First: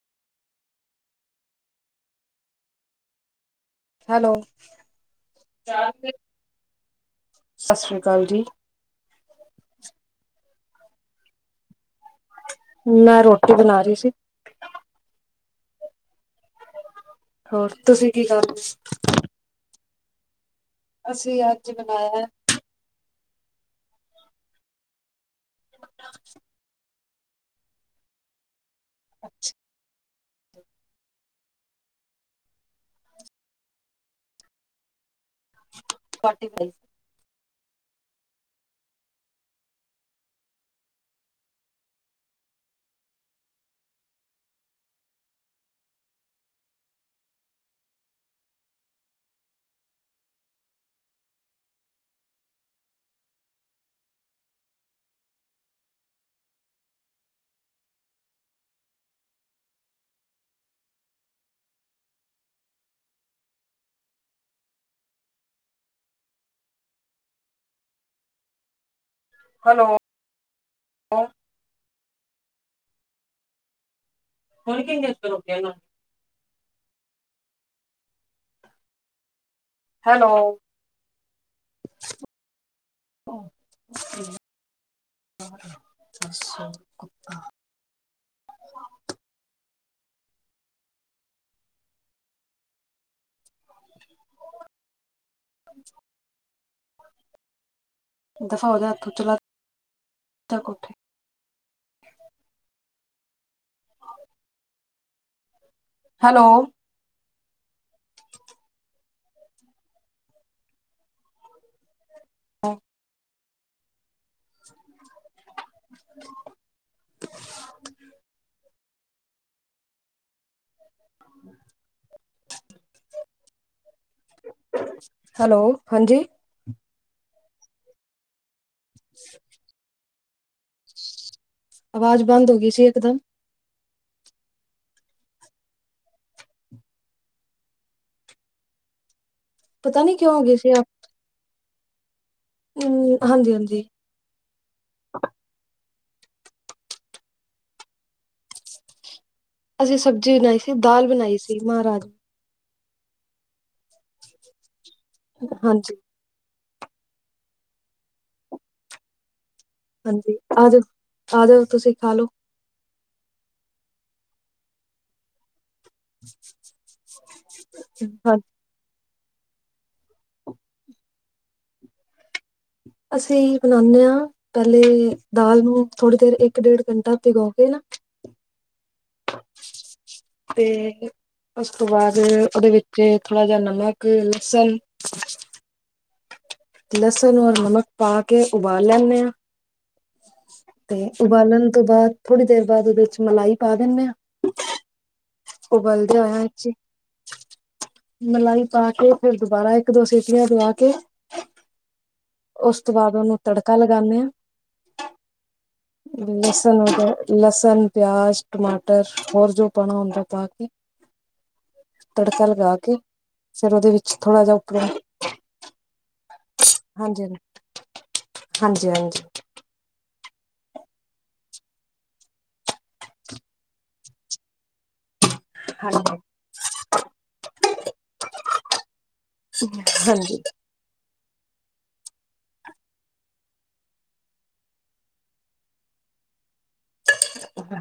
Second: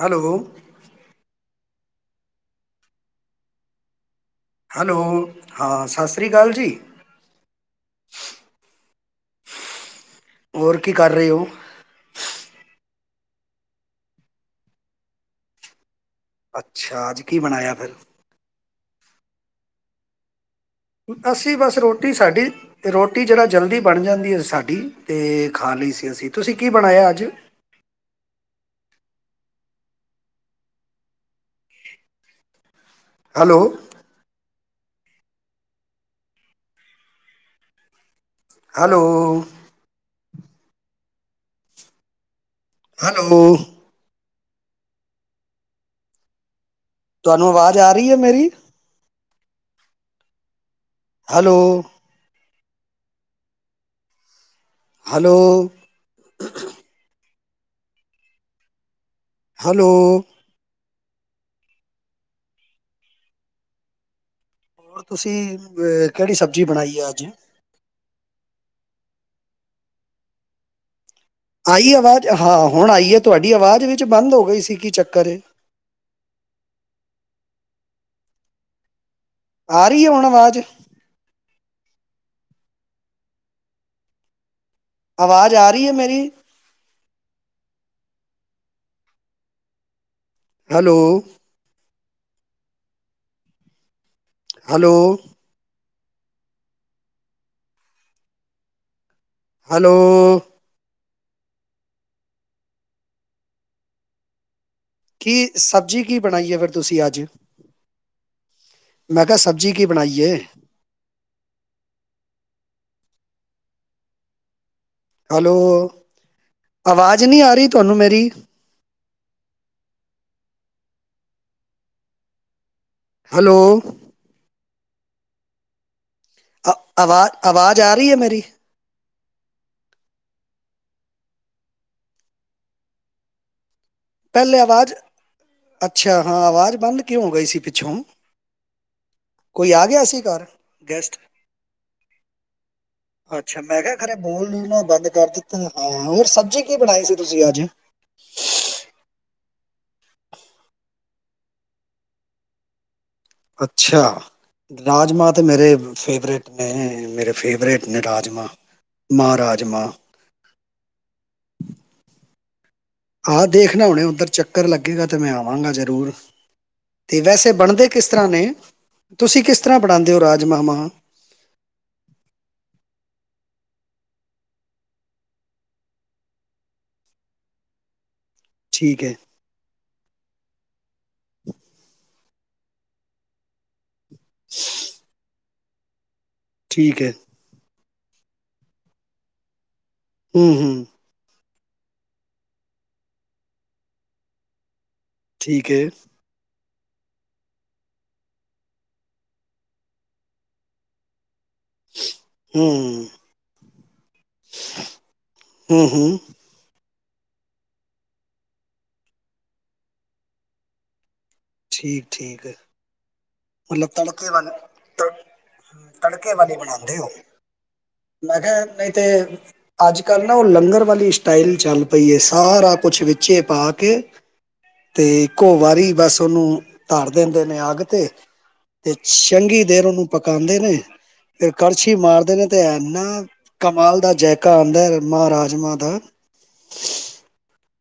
Hello. Hello. Hello, ਹਾਂ ਸਤਿ ਸ਼੍ਰੀ ਅਕਾਲ ਜੀ। ਸਤਿ ਸ਼੍ਰੀ ਅਕਾਲ ਜੀ। ਹੋਰ ਕੀ ਕਰ ਰਹੇ ਹੋ। ਮੈਂ ਰੋਟੀ ਬਣਾ ਰਹੀ ਸੀ। ਅੱਛਾ ਜੀ। ਹੋਰ ਤੁਸੀਂ ਕੀ ਕਰਦੇ। ਅਸੀਂ ਅੱਜ ਬਸ ਰੋਟੀ ਬਣਾਇਆ ਸਾਡੀ ਤੇ ਰੋਟੀ ਜਿਹੜਾ ਜਲਦੀ ਬਣ ਜਾਂਦੀ ਹੈ ਸਾਡੀ ਤੇ ਖਾ ਲਈ ਸੀ ਅਸੀਂ ਤੁਸੀਂ ਕੀ ਬਣਾਇਆ ਅੱਜ। ਅੱਛਾ। ਹੈਲੋ। [inaudible] ਹੈਲੋ। ਹੈਲੋ। ਤੁਹਾਨੂੰ ਆਵਾਜ਼ ਆ ਰਹੀ ਹੈ ਮੇਰੀ। ਹੈਲੋ। ਹੈਲੋ ਹੈਲੋ ਹੋਰ ਤੁਸੀਂ ਕਿਹੜੀ ਸਬਜ਼ੀ ਬਣਾਈ ਹੈ ਅੱਜ। ਹੈਲੋ ਆਈ ਆਵਾਜ਼ ਹਾਂ ਹੁਣ ਆਈ ਹੈ ਤੁਹਾਡੀ ਆਵਾਜ਼ ਵਿੱਚ ਬੰਦ ਹੋ ਗਈ ਸੀ ਕੀ ਚੱਕਰ ਏ। ਆ ਰਹੀ ਹੈ ਹੁਣ ਹੈਲੋ। ਆਵਾਜ਼ ਆਵਾਜ਼ ਆ ਰਹੀ ਹੈ ਮੇਰੀ। [inaudible] ਹੈਲੋ। ਹੈਲੋ [inaudible] [unintelligible] ਹੈਲੋ [unintelligible] ਕੀ ਸਬਜ਼ੀ ਕੀ ਹੈਲੋ ਬਣਾਈ ਹੈ ਫਿਰ ਤੁਸੀਂ ਅੱਜ। ਮੈਂ ਕਿਹਾ ਸਬਜ਼ੀ ਕੀ ਬਣਾਈਏ। [inaudible] ਹੈਲੋ ਆਵਾਜ਼ ਨਹੀਂ ਆ ਰਹੀ ਤੁਹਾਨੂੰ ਮੇਰੀ। [inaudible] ਹੈਲੋ ਹੈਲੋ ਹਾਂਜੀ। ਅ ਆਵਾਜ਼ ਆਵਾਜ਼ ਆ ਰਹੀ ਹੈ ਮੇਰੀ। [inaudible] ਆਵਾਜ਼ ਬੰਦ ਹੋ ਗਈ ਸੀ। ਇਕਦਮ ਪਹਿਲੇ ਆਵਾਜ਼ ਅੱਛਾ ਹਾਂ, ਆਵਾਜ਼ ਬੰਦ ਕਿਉਂ ਗਈ ਸੀ ਪਿੱਛੋਂ ਕੋਈ ਆ ਪਤਾ ਗਿਆ ਨੀ ਸੀ ਕਿਉਂ ਹੋ ਘਰ ਗਈ ਗੈਸਟ ਹਮ ਹਾਂਜੀ ਅੱਛਾ ਹਾਂਜੀ ਮੈਂ ਕਿਹਾ, ਰੇ ਬੋਲ ਨੂੰ ਬੰਦ ਕਰ ਦਿੱਤਾ ਹਾਂ, ਹੋਰ ਸਬਜ਼ੀ ਕੀ ਬਣਾਈ ਸੀ ਤੁਸੀਂ ਅੱਜ ਅਸੀਂ ਸਬਜ਼ੀ ਨਹੀ ਸੀ ਦਾਲ ਬਣਾਈ ਸੀ ਮਾਹ ਰਾਜ ਅੱਛਾ ਰਾਜਮਾ ਤਾਂ ਮੇਰੇ ਹਾਂਜੀ ਫੇਵਰੇਟ ਹੈ ਮੇਰੇ ਫੇਵਰੇਟ ਨੇ ਰਾਜਮ ਮਾਹ ਰਾਜਮਾ ਹਾਂਜੀ ਆ ਜਾਓ ਆ ਜਾਓ ਤੁਸੀਂ ਖਾ ਲੋ। ਆਹ ਦੇਖਣਾ ਹੁਣੇ ਉੱਧਰ ਚੱਕਰ ਲੱਗੇਗਾ ਤੇ ਮੈਂ ਆਵਾਂਗਾ ਜ਼ਰੂਰ। ਤੇ ਵੈਸੇ ਬਣਦੇ ਕਿਸ ਤਰ੍ਹਾਂ ਹਾਂ ਨੇ ਤੁਸੀਂ ਕਿਸ ਤਰ੍ਹਾਂ ਬਣਾਉਂਦੇ ਹੋ ਰਾਜਮਾ ਮਾਹ ਅਸੀਂ ਬਨਾਦੇ ਹਾਂ ਪਹਿਲੇ ਦਾਲ ਨੂੰ ਥੋੜ੍ਹੀ ਦੇਰ ਇੱਕ ਡੇਢ ਘੰਟਾ ਭਿਗੋ ਕੇ ਨਾ ਠੀਕ ਹੈ। ਤੇ ਉਸ ਤੋਂ ਬਾਅਦ ਉਹਦੇ ਵਿੱਚ ਥੋੜਾ ਜਿਹਾ ਨਮਕ ਲਸਨ ਠੀਕ ਹੈ ਲਸਨ ਹੋਰ ਨਮਕ, ਪਾ ਕੇ ਉਬਾਲ ਲੈਂਦੇ ਹਾਂ, ਹਮ ਹਮ ਤੇ ਉਬਾਲਣ ਤੋਂ ਬਾਅਦ ਥੋੜੀ ਦੇਰ ਬਾਅਦ ਉਹਦੇ ਚ ਮਲਾਈ ਪਾ ਦਿੰਦੇ ਹਾਂ। ਠੀਕ ਹੈ ਉਬਲ ਦਾ ਹੋਇਆ ਅ ਮਲਾਈ ਪਾ ਕੇ ਫਿਰ ਦੁਬਾਰਾ ਇੱਕ ਦੋ ਸੀਟੀਆਂ ਦਵਾ ਕੇ ਹੂੰ ਉਸ ਤੋਂ ਬਾਅਦ ਉਹਨੂੰ ਤੜਕਾ ਲਗਾਉਂਦੇ ਹਾਂ, ਹੂੰ ਹੂੰ ਬੇਸਣ ਹੋਗਿਆ ਲਸਣ ਪਿਆਜ ਟਮਾਟਰ ਹੋਰ ਜੋ ਪਾਉਣਾ ਉਹਦਾ ਪਾ ਕੇ, ਠੀਕ ਠੀਕ ਤੜਕਾ ਹੈ। ਲਗਾ ਕੇ ਫੇਰ ਮਤਲਬ ਉਹਦੇ ਵਿੱਚ ਤੜਕੇ ਥੋੜ੍ਹਾ ਵਾਲੇ ਜੀਹਾ ਉੱਪਰੋਂ ਤੜ- ਤੜਕੇ ਵਾਲੀ ਬਣਾਉਂਦੇ ਹੋ। ਹਾਂਜੀ ਮੈਂ ਕਿਹਾ ਹਾਂਜੀ ਨਹੀਂ ਤੇ ਹਾਂਜੀ ਅੱਜ ਕੱਲ੍ਹ ਨਾ ਉਹ ਲੰਗਰ ਵਾਲੀ ਸਟਾਈਲ ਚੱਲ ਪਈ ਸਾਰਾ ਕੁਛ ਵਿੱਚੇ ਪਾ ਕੇ ਤੇ ਇੱਕੋ ਵਾਰੀ ਹਾਂਜੀ ਬਸ ਉਹਨੂੰ ਧਾਰ ਦਿੰਦੇ ਨੇ ਅੱਗ ਤੇ, ਤੇ ਚੰਗੀ ਦੇਰ ਉਹਨੂੰ ਹਾਂਜੀ ਹਾਂਜੀ ਪਕਾਉਂਦੇ ਨੇ, ਤੇ ਕਰਛੀ ਮਾਰਦੇ ਨੇ ਤੇ ਇਨਾ ਕਮਾਲ ਦਾ ਜੈਕਾ ਆਉਂਦਾ ਮਹਾ ਰਾਜਮਾਂ ਦਾ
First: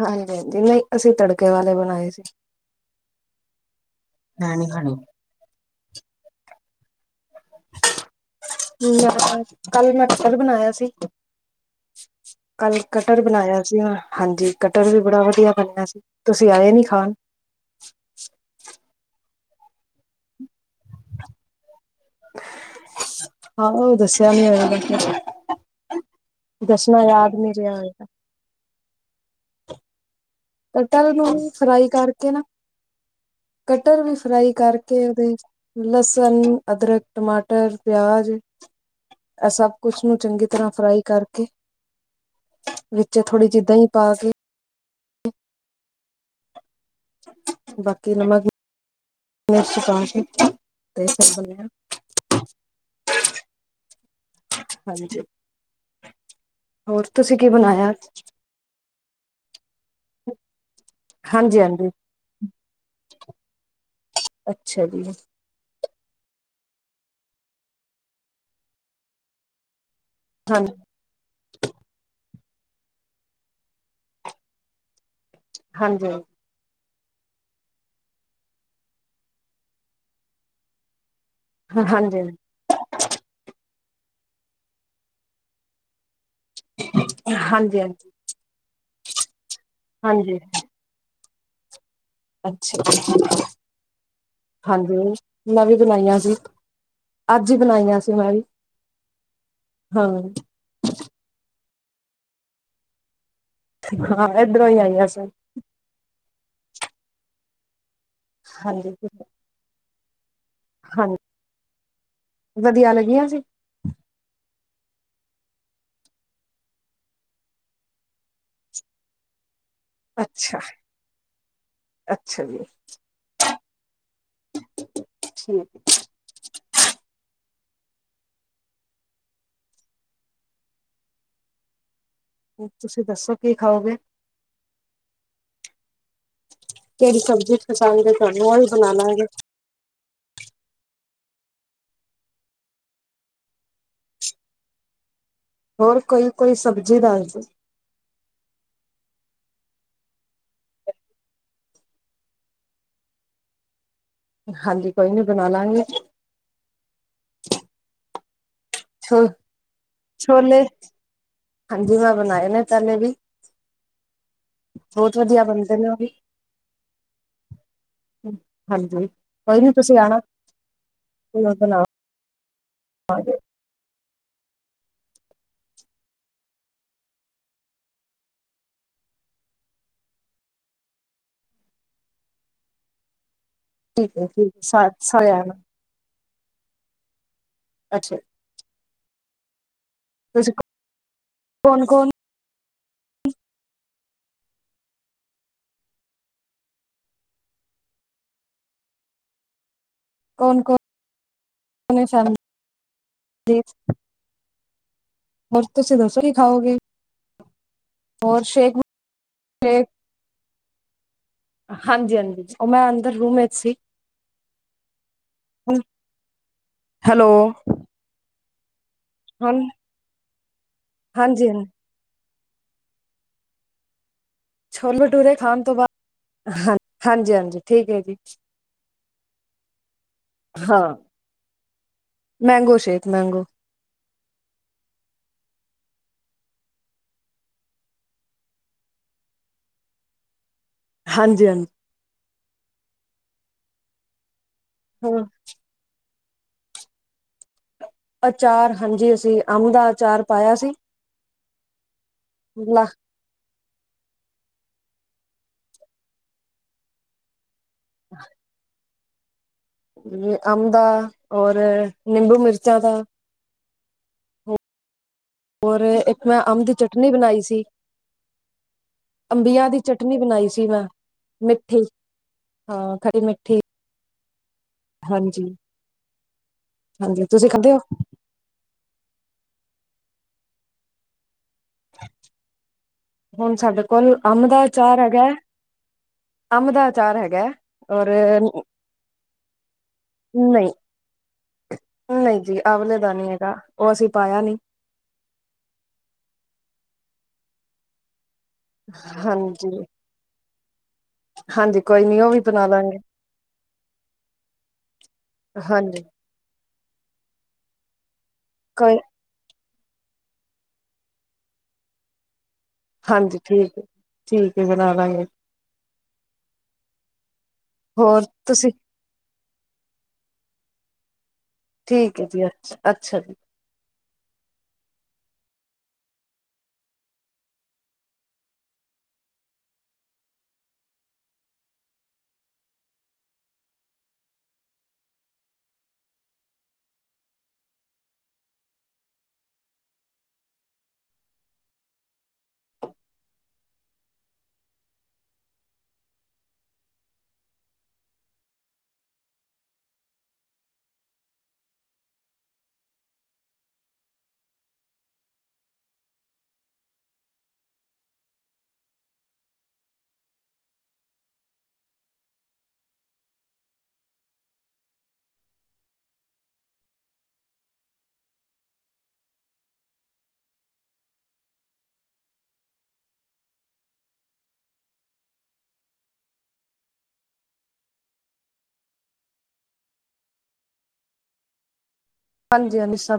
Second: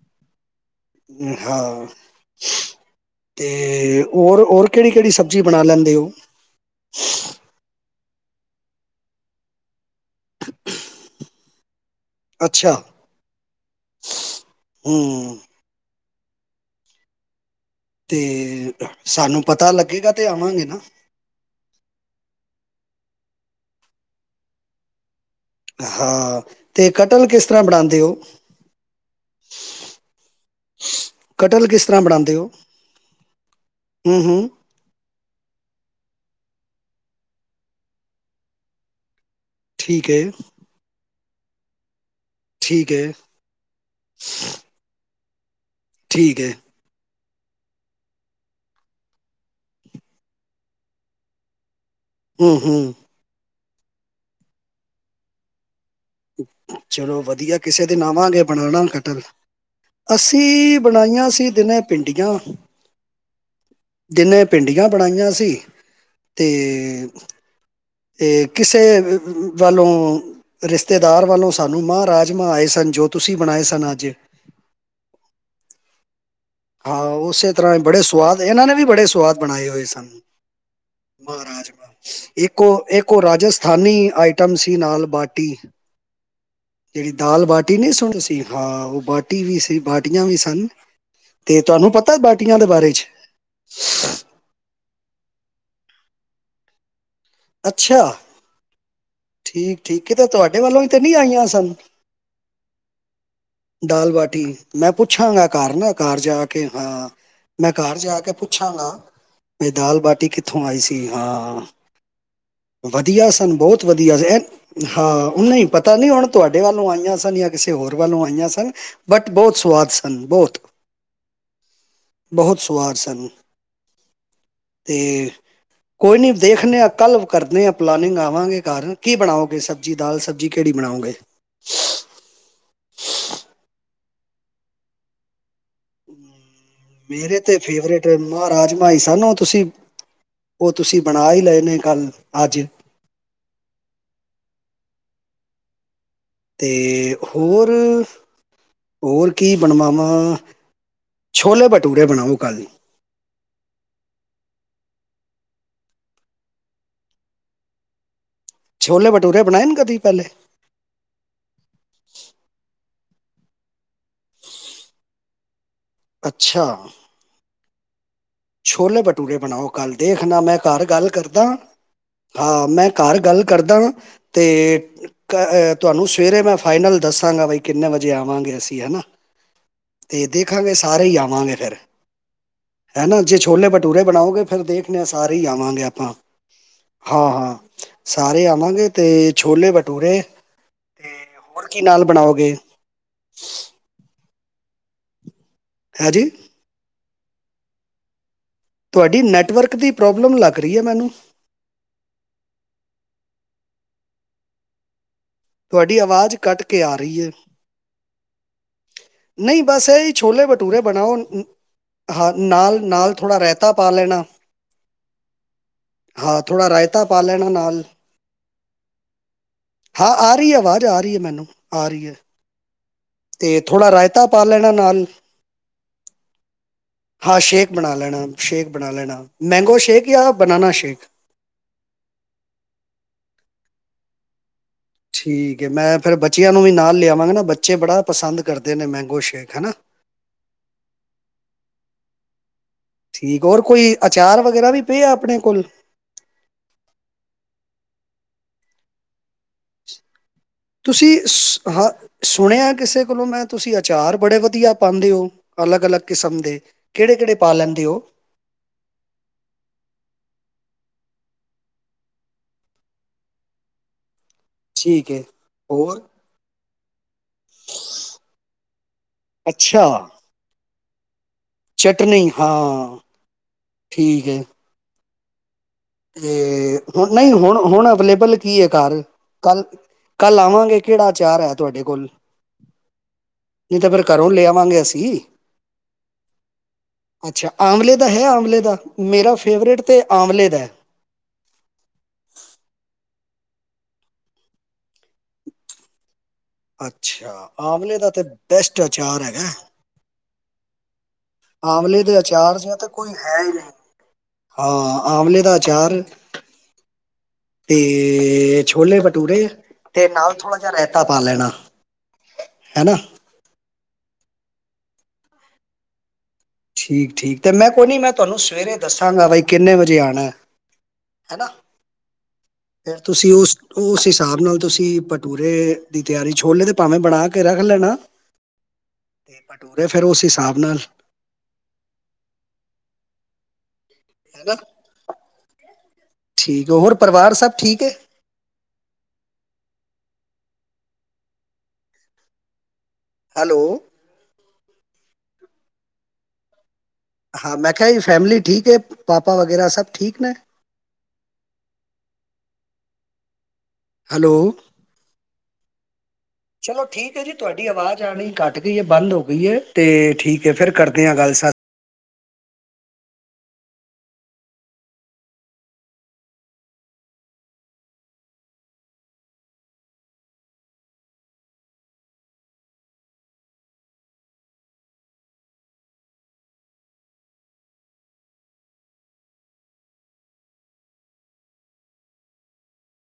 ਹਾਂਜੀ ਹਾਂਜੀ ਨਹੀਂ ਅਸੀਂ ਤੜਕੇ ਵਾਲੇ ਬਣਾਏ ਸੀ। ਅਤੇ ਔਰ ਮੈਂ ਨੀ ਹੋਰ ਕਿਹੜੀ ਖਾਣੀ ਕਿਹੜੀ ਸਬਜ਼ੀ ਬਣਾ ਲੈਂਦੇ ਉਹ, ਕੱਲ ਮੈ ਕਟਰ ਵੀ ਬਣਾਇਆ ਸੀ। ਅੱਛਾ ਕੱਲ ਕਟਰ ਬਣਾਇਆ ਸੀ ਹਾਂਜੀ ਕਟਰ ਵੀ ਬੜਾ ਹੂੰ ਵਧੀਆ ਬਣਿਆ ਸੀ ਤੁਸੀਂ ਆਏ ਨੀ ਖਾਣ ਤੇ ਸਾਨੂੰ ਪਤਾ ਲੱਗੇਗਾ ਤੇ ਆਵਾਂਗੇ ਨਾ, ਹਾ ਉਹ ਦੱਸਿਆ ਨਹੀ ਹਾਂ ਤੇ ਕਟਲ ਕਿਸ ਨੀ ਤਰ੍ਹਾਂ ਰਿਹਾ ਬਣਾਉਂਦੇ ਹੋਏਗਾ ਹੋ? ਕਟਰ ਨੂੰ ਕਟਲ ਕਿਸ ਫਰਾਈ ਤਰ੍ਹਾਂ ਕਰਕੇ ਬਣਾਉਂਦੇ ਨਾ ਹੋ ਕਟਰ ਵੀ ਹੂੰ ਹੂੰ ਫਰਾਈ ਕਰਕੇ ਉਹਦੇ ਲਸਣ ਅਦਰਕ ਟਮਾਟਰ ਪਿਆਜ ਇਹ ਸਭ ਕੁਛ ਠੀਕ ਨੂੰ ਹੈ ਚੰਗੀ ਤਰ੍ਹਾਂ ਫਰਾਈ ਕਰਕੇ, ਠੀਕ ਹੈ ਵਿੱਚ ਥੋੜ੍ਹੀ ਜਿਦਾਂ ਹੀ ਪਾ ਕੇ ਠੀਕ ਹੈ। ਬਾਕੀ ਨਮਕ ਤੇ ਹਮ ਹਮ ਹਾਂਜੀ ਹੋਰ ਚਲੋ ਤੁਸੀਂ ਕੀ ਵਧੀਆ ਕਿਸੇ ਬਣਾਇਆ ਦਿਨ ਆਵਾਂਗੇ ਬਣਾਉਣਾ ਕਟਲ ਅਸੀਂ ਬਣਾਈਆਂ ਸੀ ਹਾਂਜੀ ਦਿਨੇ ਹਾਂਜੀ ਪਿੰਡੀਆਂ ਦੀਨੇ ਅੱਛਾ ਪਿੰਡੀਆਂ ਜੀ ਬਣਾਈਆਂ ਸੀ ਤੇ ਇਹ ਕਿਸੇ ਵੱਲੋਂ ਰਿਸ਼ ਹਾਂਜੀ ਰਿਸ਼ਤੇਦਾਰ ਵੱਲੋਂ ਸਾਨੂੰ ਮਹ ਰਾਜਮਾਂ ਆਏ ਸਨ ਜੋ ਤੁਸੀਂ ਬਣਾਏ ਸਨ ਅੱਜ ਹਾਂਜੀ ਹਾਂ ਉਸੇ ਤਰ੍ਹਾਂ ਹੀ ਬੜੇ ਸੁਵਾਦ ਇਹਨਾਂ ਨੇ ਵੀ ਬੜੇ ਸੁਵਾਦ ਬਣਾਏ ਹੋਏ ਸਾਨੂੰ ਮਾਹ ਰਾਜਾਮਾ ਹਾਂਜੀ ਹਾਂਜੀ ਇੱਕ ਉਹ ਇੱਕ ਉਹ ਰਾਜਸਥਾਨੀ ਆਈਟਮ ਸੀ ਨਾਲ ਬਾਟੀ ਜਿਹੜੀ ਦਾਲ ਬਾਟੀ ਹਾਂਜੀ ਨਹੀਂ ਸੁਣੀ ਸੀ ਹਾਂ ਉਹ ਬਾਟੀ ਵੀ ਸੀ ਬਾਟੀਆਂ ਵੀ ਹਾਂਜੀ ਸਨ। ਤੇ ਤੁਹਾਨੂੰ ਪਤਾ ਬਾਟੀਆਂ ਦੇ ਬਾਰੇ 'ਚ ਅੱਛਾ ਹਾਂਜੀ ਮੈਂ ਵੀ ਬਣਾਈਆਂ ਸੀ। ਅੱਜ ਹੀ ਬਣਾਈਆਂ ਅੱਛਾ ਸੀ ਮੈਂ ਵੀ, ਠੀਕ ਠੀਕ ਹਾਂ ਕਿਤੇ ਤੁਹਾਡੇ ਵੱਲੋਂ ਹੀ ਤੇ ਨਹੀਂ ਆਈਆਂ ਸਨ। ਦਾਲ ਹਾਂ ਬਾਟੀ ਇੱਧਰੋਂ ਹੀ ਮੈਂ ਆਈਆਂ ਸੀ ਪੁੱਛਾਂਗਾ ਘਰ ਨਾ ਘਰ ਜਾ ਕੇ ਹਾਂ ਮੈਂ ਘਰ ਜਾ ਕੇ ਪੁੱਛਾਂਗਾ ਹਾਂਜੀ ਦਾਲ ਬਾਟੀ ਕਿੱਥੋਂ ਆਈ ਸੀ ਹਾਂਜੀ ਹਾਂ, ਲੱਗੀਆਂ ਵਧੀਆ ਸੀ ਸਨ ਬਹੁਤ ਵਧੀਆ ਐ ਹਾਂ ਨਹੀਂ ਪਤਾ ਨਹੀਂ ਹੁਣ ਤੁਹਾਡੇ ਵੱਲੋਂ ਆਈਆਂ ਸਨ ਜਾਂ ਕਿਸੇ ਹੋਰ ਵੱਲੋਂ ਆਈਆਂ ਸਨ ਬਟ ਬਹੁਤ ਸਵਾਦ ਸਨ ਬਹੁਤ ਅੱਛਾ ਅੱਛਾ ਬਹੁਤ ਜੀ ਸਵਾਦ ਸਨ। ਤੇ ਠੀਕ ਕੋਈ ਨੀ ਦੇਖਦੇ ਆਂ ਕੱਲ੍ਹ ਕਰਦੇ ਹਾਂ ਪਲਾਨਿੰਗ ਆਵਾਂਗੇ। ਕਲ ਕੀ ਬਣਾਓਗੇ ਸਬਜ਼ੀ ਦਾਲ ਸਬਜ਼ੀ ਕਿਹੜੀ ਬਣਾਓਗੇ। ਤੁਸੀਂ ਦੱਸੋ ਕੀ ਖਾਓਗੇ। ਕਿਹੜੀ ਮੇਰੇ ਤੇ ਸਬਜ਼ੀ ਫੇਵਰੇਟ ਪਸੰਦ ਹੈ ਤੁਹਾਨੂੰ ਮਾਹ ਉਹੀ ਰਾਜਮਾ ਬਣਾ ਈ ਸਨ ਲਾਂਗੇ ਉਹ ਤੁਸੀਂ ਉਹ ਤੁਸੀਂ ਬਣਾ ਹੀ ਲਏ ਨੇ ਕੱਲ ਅੱਜ ਹੋਰ ਕੋਈ ਕੋਈ ਤੇ ਸਬਜ਼ੀ ਦਸ ਦਓ। ਹੋਰ ਹੋਰ ਕੀ ਬਣਵਾਵਾਂ। ਛੋਲੇ ਭਟੂਰੇ ਬਣਾਓ ਕੱਲ੍ਹ। ਹਾਂਜੀ ਕੋਈ ਨੀ ਬਣਾ ਲਾਂਗੇ। ਛੋਲੇ ਛੋ ਭਟੂਰੇ ਬਣਾਏ ਨੇ ਕਦੀ ਪਹਿਲੇ ਛੋਲੇ ਹਾਂਜੀ ਮੈਂ ਬਣਾਏ ਨੇ ਪਹਿਲੇ ਵੀ ਬਹੁਤ ਵਧੀਆ ਬਣਦੇ ਨੇ ਉਹ ਵੀ ਅੱਛਾ। [inaudible] ਛੋਲੇ ਭਟੂਰੇ ਕੋਈ ਬਣਾਓ ਨੀ ਕੱਲ ਤੁਸੀਂ ਆਣਾ ਦੇਖਣਾ ਮੈਂ ਘਰ ਗੱਲ ਕਰਦਾ ਹਾਂ ਮੈਂ ਘਰ ਬਣਾਵਾਂਗੇ ਗੱਲ ਕਰਦਾ ਤੇ ਅ ਤੁਹਾਨੂੰ ਸਵੇਰੇ ਮੈਂ ਫਾਈਨਲ ਦੱਸਾਂਗਾ ਬਈ ਕਿੰਨੇ ਵਜੇ ਆਵਾਂਗੇ ਅਸੀਂ ਹਨਾ। ਤੇ ਦੇਖਾਂਗੇ ਸਾਰੇ ਹੀ ਆਵਾਂਗੇ ਫਿਰ ਹੈ ਨਾ ਜੇ ਛੋਲੇ ਭਟੂਰੇ ਠੀਕ ਹੈ ਬਣਾਓਗੇ ਠੀਕ ਹੈ ਫਿਰ ਦੇਖਦੇਾ ਸਾਰੇ ਹੀ ਆਣਾ ਆਵਾਂਗੇ ਆਪਾਂ। ਹਾਂ ਹਾਂ ਅੱਛਾ ਸਾਰੇ ਆਵਾਂਗੇ। ਤੇ ਛੋਲੇ ਬਟੂਰੇ ਤੁਸੀਂ ਅਤੇ ਹੋਰ ਕੀ ਕੌਣ ਨਾਲ ਕੌਣ ਬਣਾਓਗੇ। ਹੈਂਜੀ। ਤੁਹਾਡੀ ਨੈੱਟਵਰਕ ਦੀ ਪ੍ਰੋਬਲਮ ਲੱਗ ਕੌਣ ਰਹੀ ਹੈ ਮੈਨੂੰ। [inaudible] ਹੋਰ ਤੁਸੀਂ ਤੁਹਾਡੀ ਦੱਸੋ ਕੀ ਆਵਾਜ਼ ਕੱਟ ਖਾਓਗੇ। ਕੇ ਆ ਰਹੀ ਹੈ। ਹੋਰ ਸ਼ੇਕ ਨਹੀਂ ਬਸ ਸ਼ੇਕ ਇਹੀ ਛੋਲੇ ਭਟੂਰੇ ਬਣਾਓ ਹਾਂਜੀ ਹਾਂ ਹਾਂਜੀ ਉਹ ਨਾਲ ਮੈਂ ਅੰਦਰ ਨਾਲ ਰੂਮ ਥੋੜ੍ਹਾ ਵਿੱਚ ਰਾਏਤਾ ਸੀ ਪਾ ਲੈਣਾ ਹਾਂ ਥੋੜ੍ਹਾ ਰਾਇਤਾ ਪਾ ਹੈਲੋ ਲੈਣਾ ਨਾਲ। ਹੁਣ ਹਾਂ ਆ ਰਹੀ ਹੈ ਆਵਾਜ਼ ਆ ਰਹੀ ਹੈ ਮੈਨੂੰ ਹਾਂਜੀ ਹਾਂਜੀ ਆ ਰਹੀ ਹੈ ਤੇ ਥੋੜ੍ਹਾ ਰਾਇਤਾ ਪਾ ਲੈਣਾ ਛੋਲੇ ਨਾਲ ਭਟੂਰੇ ਖਾਣ ਤੋਂ ਬਾਅਦ ਹਾਂ ਹਾਂਜੀ ਹਾਂ ਹਾਂਜੀ ਸ਼ੇਕ ਠੀਕ ਬਣਾ ਹੈ ਜੀ ਲੈਣਾ, ਸ਼ੇਕ ਬਣਾ ਲੈਣਾ। ਮੈਂਗੋ ਸ਼ੇਕ ਜਾਂ ਬਨਾਨਾ ਹਾਂ ਸ਼ੇਕ। Mango shake, mango. ਠੀਕ ਐ ਮੈਂ ਫੇਰ ਬੱਚਿਆਂ ਨੂੰ ਵੀ ਨਾਲ ਲਿਆਵਾਂਗਾ ਨਾ ਬੱਚੇ ਬੜਾ ਪਸੰਦ ਕਰਦੇ ਨੇ ਮੈਂਗੋ ਸ਼ੇਕ ਹਨਾ। [inaudible] ਹਾਂਜੀ-ਹਾਂਜੀ। ਠੀਕ ਹੋਰ ਕੋਈ ਅਚਾਰ ਵਗੈਰਾ ਵੀ ਪਿਆ, ਹਾਂ ਆਪਣੇ ਕੋਲੇ? ਅਚਾਰ ਹਾਂਜੀ ਅਸੀਂ ਅੰਬ ਦਾ ਅਚਾਰ ਪਾਇਆ ਸੀ। ਤੁਸੀਂ ਸੂ ਹ, ਸੁਣਿਆ ਕਿਸੇ ਕੋਲੋਂ ਮੈਂ ਤੁਸੀਂ ਅਚਾਰ ਬੜੇ ਵਧੀਆ ਪਾਉਂਦੇ ਓ, ਅਲੱਗ-ਅਲੱਗ ਕਿਸਮ ਦੇ, ਕਿਹੜੇ-ਕਿਹੜੇ ਪਾ ਲੈਂਦੇ ਓ? [inaudible] ਏ ਅੰਬ ਦਾ ਔਰ, ਨਿੰਬੂ, ਮਿਰਚਾਂ ਦਾ। ਠੀਕ ਹੈ ਹੋਰ। ਮੈਂ ਅੰਬ ਦੀ ਚਟਨੀ ਬਣਾਈ ਸੀ। ਅੰਬੀਆਂ ਦੀ ਅੱਛਾ ਚਟਨੀ ਬਣਾਈ ਸੀ ਮੈਂ [inaudible] ਚਟਨੀ ਹਾਂ ਖਰੀ ਮਿੱਠੀ ਠੀਕ ਹੈ। ਹਾਂਜੀ। ਏ ਹਾਂਜੀ ਨਈਂ ਤੁਸੀਂ ਖਾਂਦੇ ਹੋ ਹੁਣ-ਹੁਣ ਅਵੇਲੇਬਲ ਕੀ ਐ ਘਰ। ਕੱਲ, ਕੱਲ ਆਵਾਂਗੇ ਕਿਹੜਾ ਆਚਾਰ ਐ ਤੁਹਾਡੇ ਕੋਲ। ਹੁਣ ਨਹੀਂ ਸਾਡੇ ਤਾਂ ਫੇਰ ਕੋਲ ਘਰੋਂ ਲੈ ਅੰਬ ਦਾ ਆਵਾਂਗੇ ਅਚਾਰ ਅਸੀਂ। ਹੈਗਾ ਅੰਬ ਦਾ ਅਚਾਰ ਹੈਗਾ ਅੱਛਾ। ਆਮਲੇ ਦਾ ਔਰ ਹੈ, ਆਮਲੇ ਦਾ, ਮੇਰਾ ਫੇਵਰੇਟ ਤੇ ਆਮਲੇ ਦਾ ਨਈਂ, ਹੈ। ਨਈਂ ਜੀ ਆਵਲੇ ਦਾ ਨੀ ਹੈਗਾ, ਉਹ ਅਸੀਂ ਪਾਇਆ ਨੀਂ। ਅੱਛਾ। ਆਵਲੇ ਦਾ ਤੇ, ਬੈਸਟ ਅਚਾਰ ਹੈਗਾ। ਹਾਂਜੀ ਹਾਂਜੀ ਆਵਲੇ ਕੋਈ ਦੇ ਨੀ ਉਹ ਵੀ ਅਚਾਰ ਬਣਾ ਜਿਹਾ ਤਾਂ ਲਾਂਗੇ ਕੋਈ ਹੈ ਈ ਨਹੀਂ, ਹਾਂ ਆਵਲੇ ਦਾ ਅਚਾਰ ਹਾਂਜੀ ਤੇ ਕੋਈ ਛੋਲੇ ਭਟੂਰੇ। ਤੇ ਨਾਲ ਥੋੜ੍ਹਾ ਜਿਹਾ ਰਾਇਤਾ ਪਾ ਲੈਣਾ, ਹਨਾ। ਹਾਂਜੀ ਠੀਕ ਐ, ਠੀਕ ਏ ਬਣਾਦਾ ਗੀ। ਠੀਕ-ਠੀਕ ਤੇ ਮੈਂ ਕੋਈ ਨਈਂ ਮੈਂ ਹੋਰ ਤੁਹਾਨੂੰ ਤੁਸੀਂ ਸਵੇਰੇ ਦੱਸਾਂਗਾ। ਬਈ ਕਿੰਨੇ ਵਜੇ ਆਉਣਾ, ਹੈਨਾ। ਠੀਕ ਐ ਜੀ। ਫੇਰ ਅੱਛਾ ਤੁਸੀਂ ਜੀ ਉਸ ਉਸ ਹਿਸਾਬ ਨਾਲ ਤੁਸੀਂ ਭਟੂਰੇ, ਦੀ ਤਿਆਰੀ ਛੋਲੇ ਤੇ ਭਾਵੇਂ ਬਣਾ ਕੇ ਰੱਖ ਲੈਣਾ। ਤੇ ਭਟੂਰੇ ਫੇਰ ਉਸ ਹਿਸਾਬ ਨਾਲ ਹਨਾ। ਠੀਕ ਹੋਰ। ਪਰਿਵਾਰ ਸਭ ਠੀਕ ਐ? ਹੈਲੋ ਹਾਂ। ਮੈਂ ਕਿਹਾ ਜੀ ਫੈਮਿਲੀ ਠੀਕ ਐ, ਪਾਪਾ ਵਗੈਰਾ ਸਭ ਠੀਕ ਨੇ। ਹੈਲੋ ਚਲੋ ਠੀਕ ਐ ਜੀ ਤੁਹਾਡੀ ਆਵਾਜ਼ ਆਉਣੀ ਘੱਟ ਗਈ ਐ, ਬੰਦ ਹੋ ਗਈ ਐ, ਤੇ ਠੀਕ ਫੇਰ ਕਰਦੇ ਆ ਗੱਲ ਸੱ ਹਾਂਜੀ-ਹਾਂਜੀ ਸਭ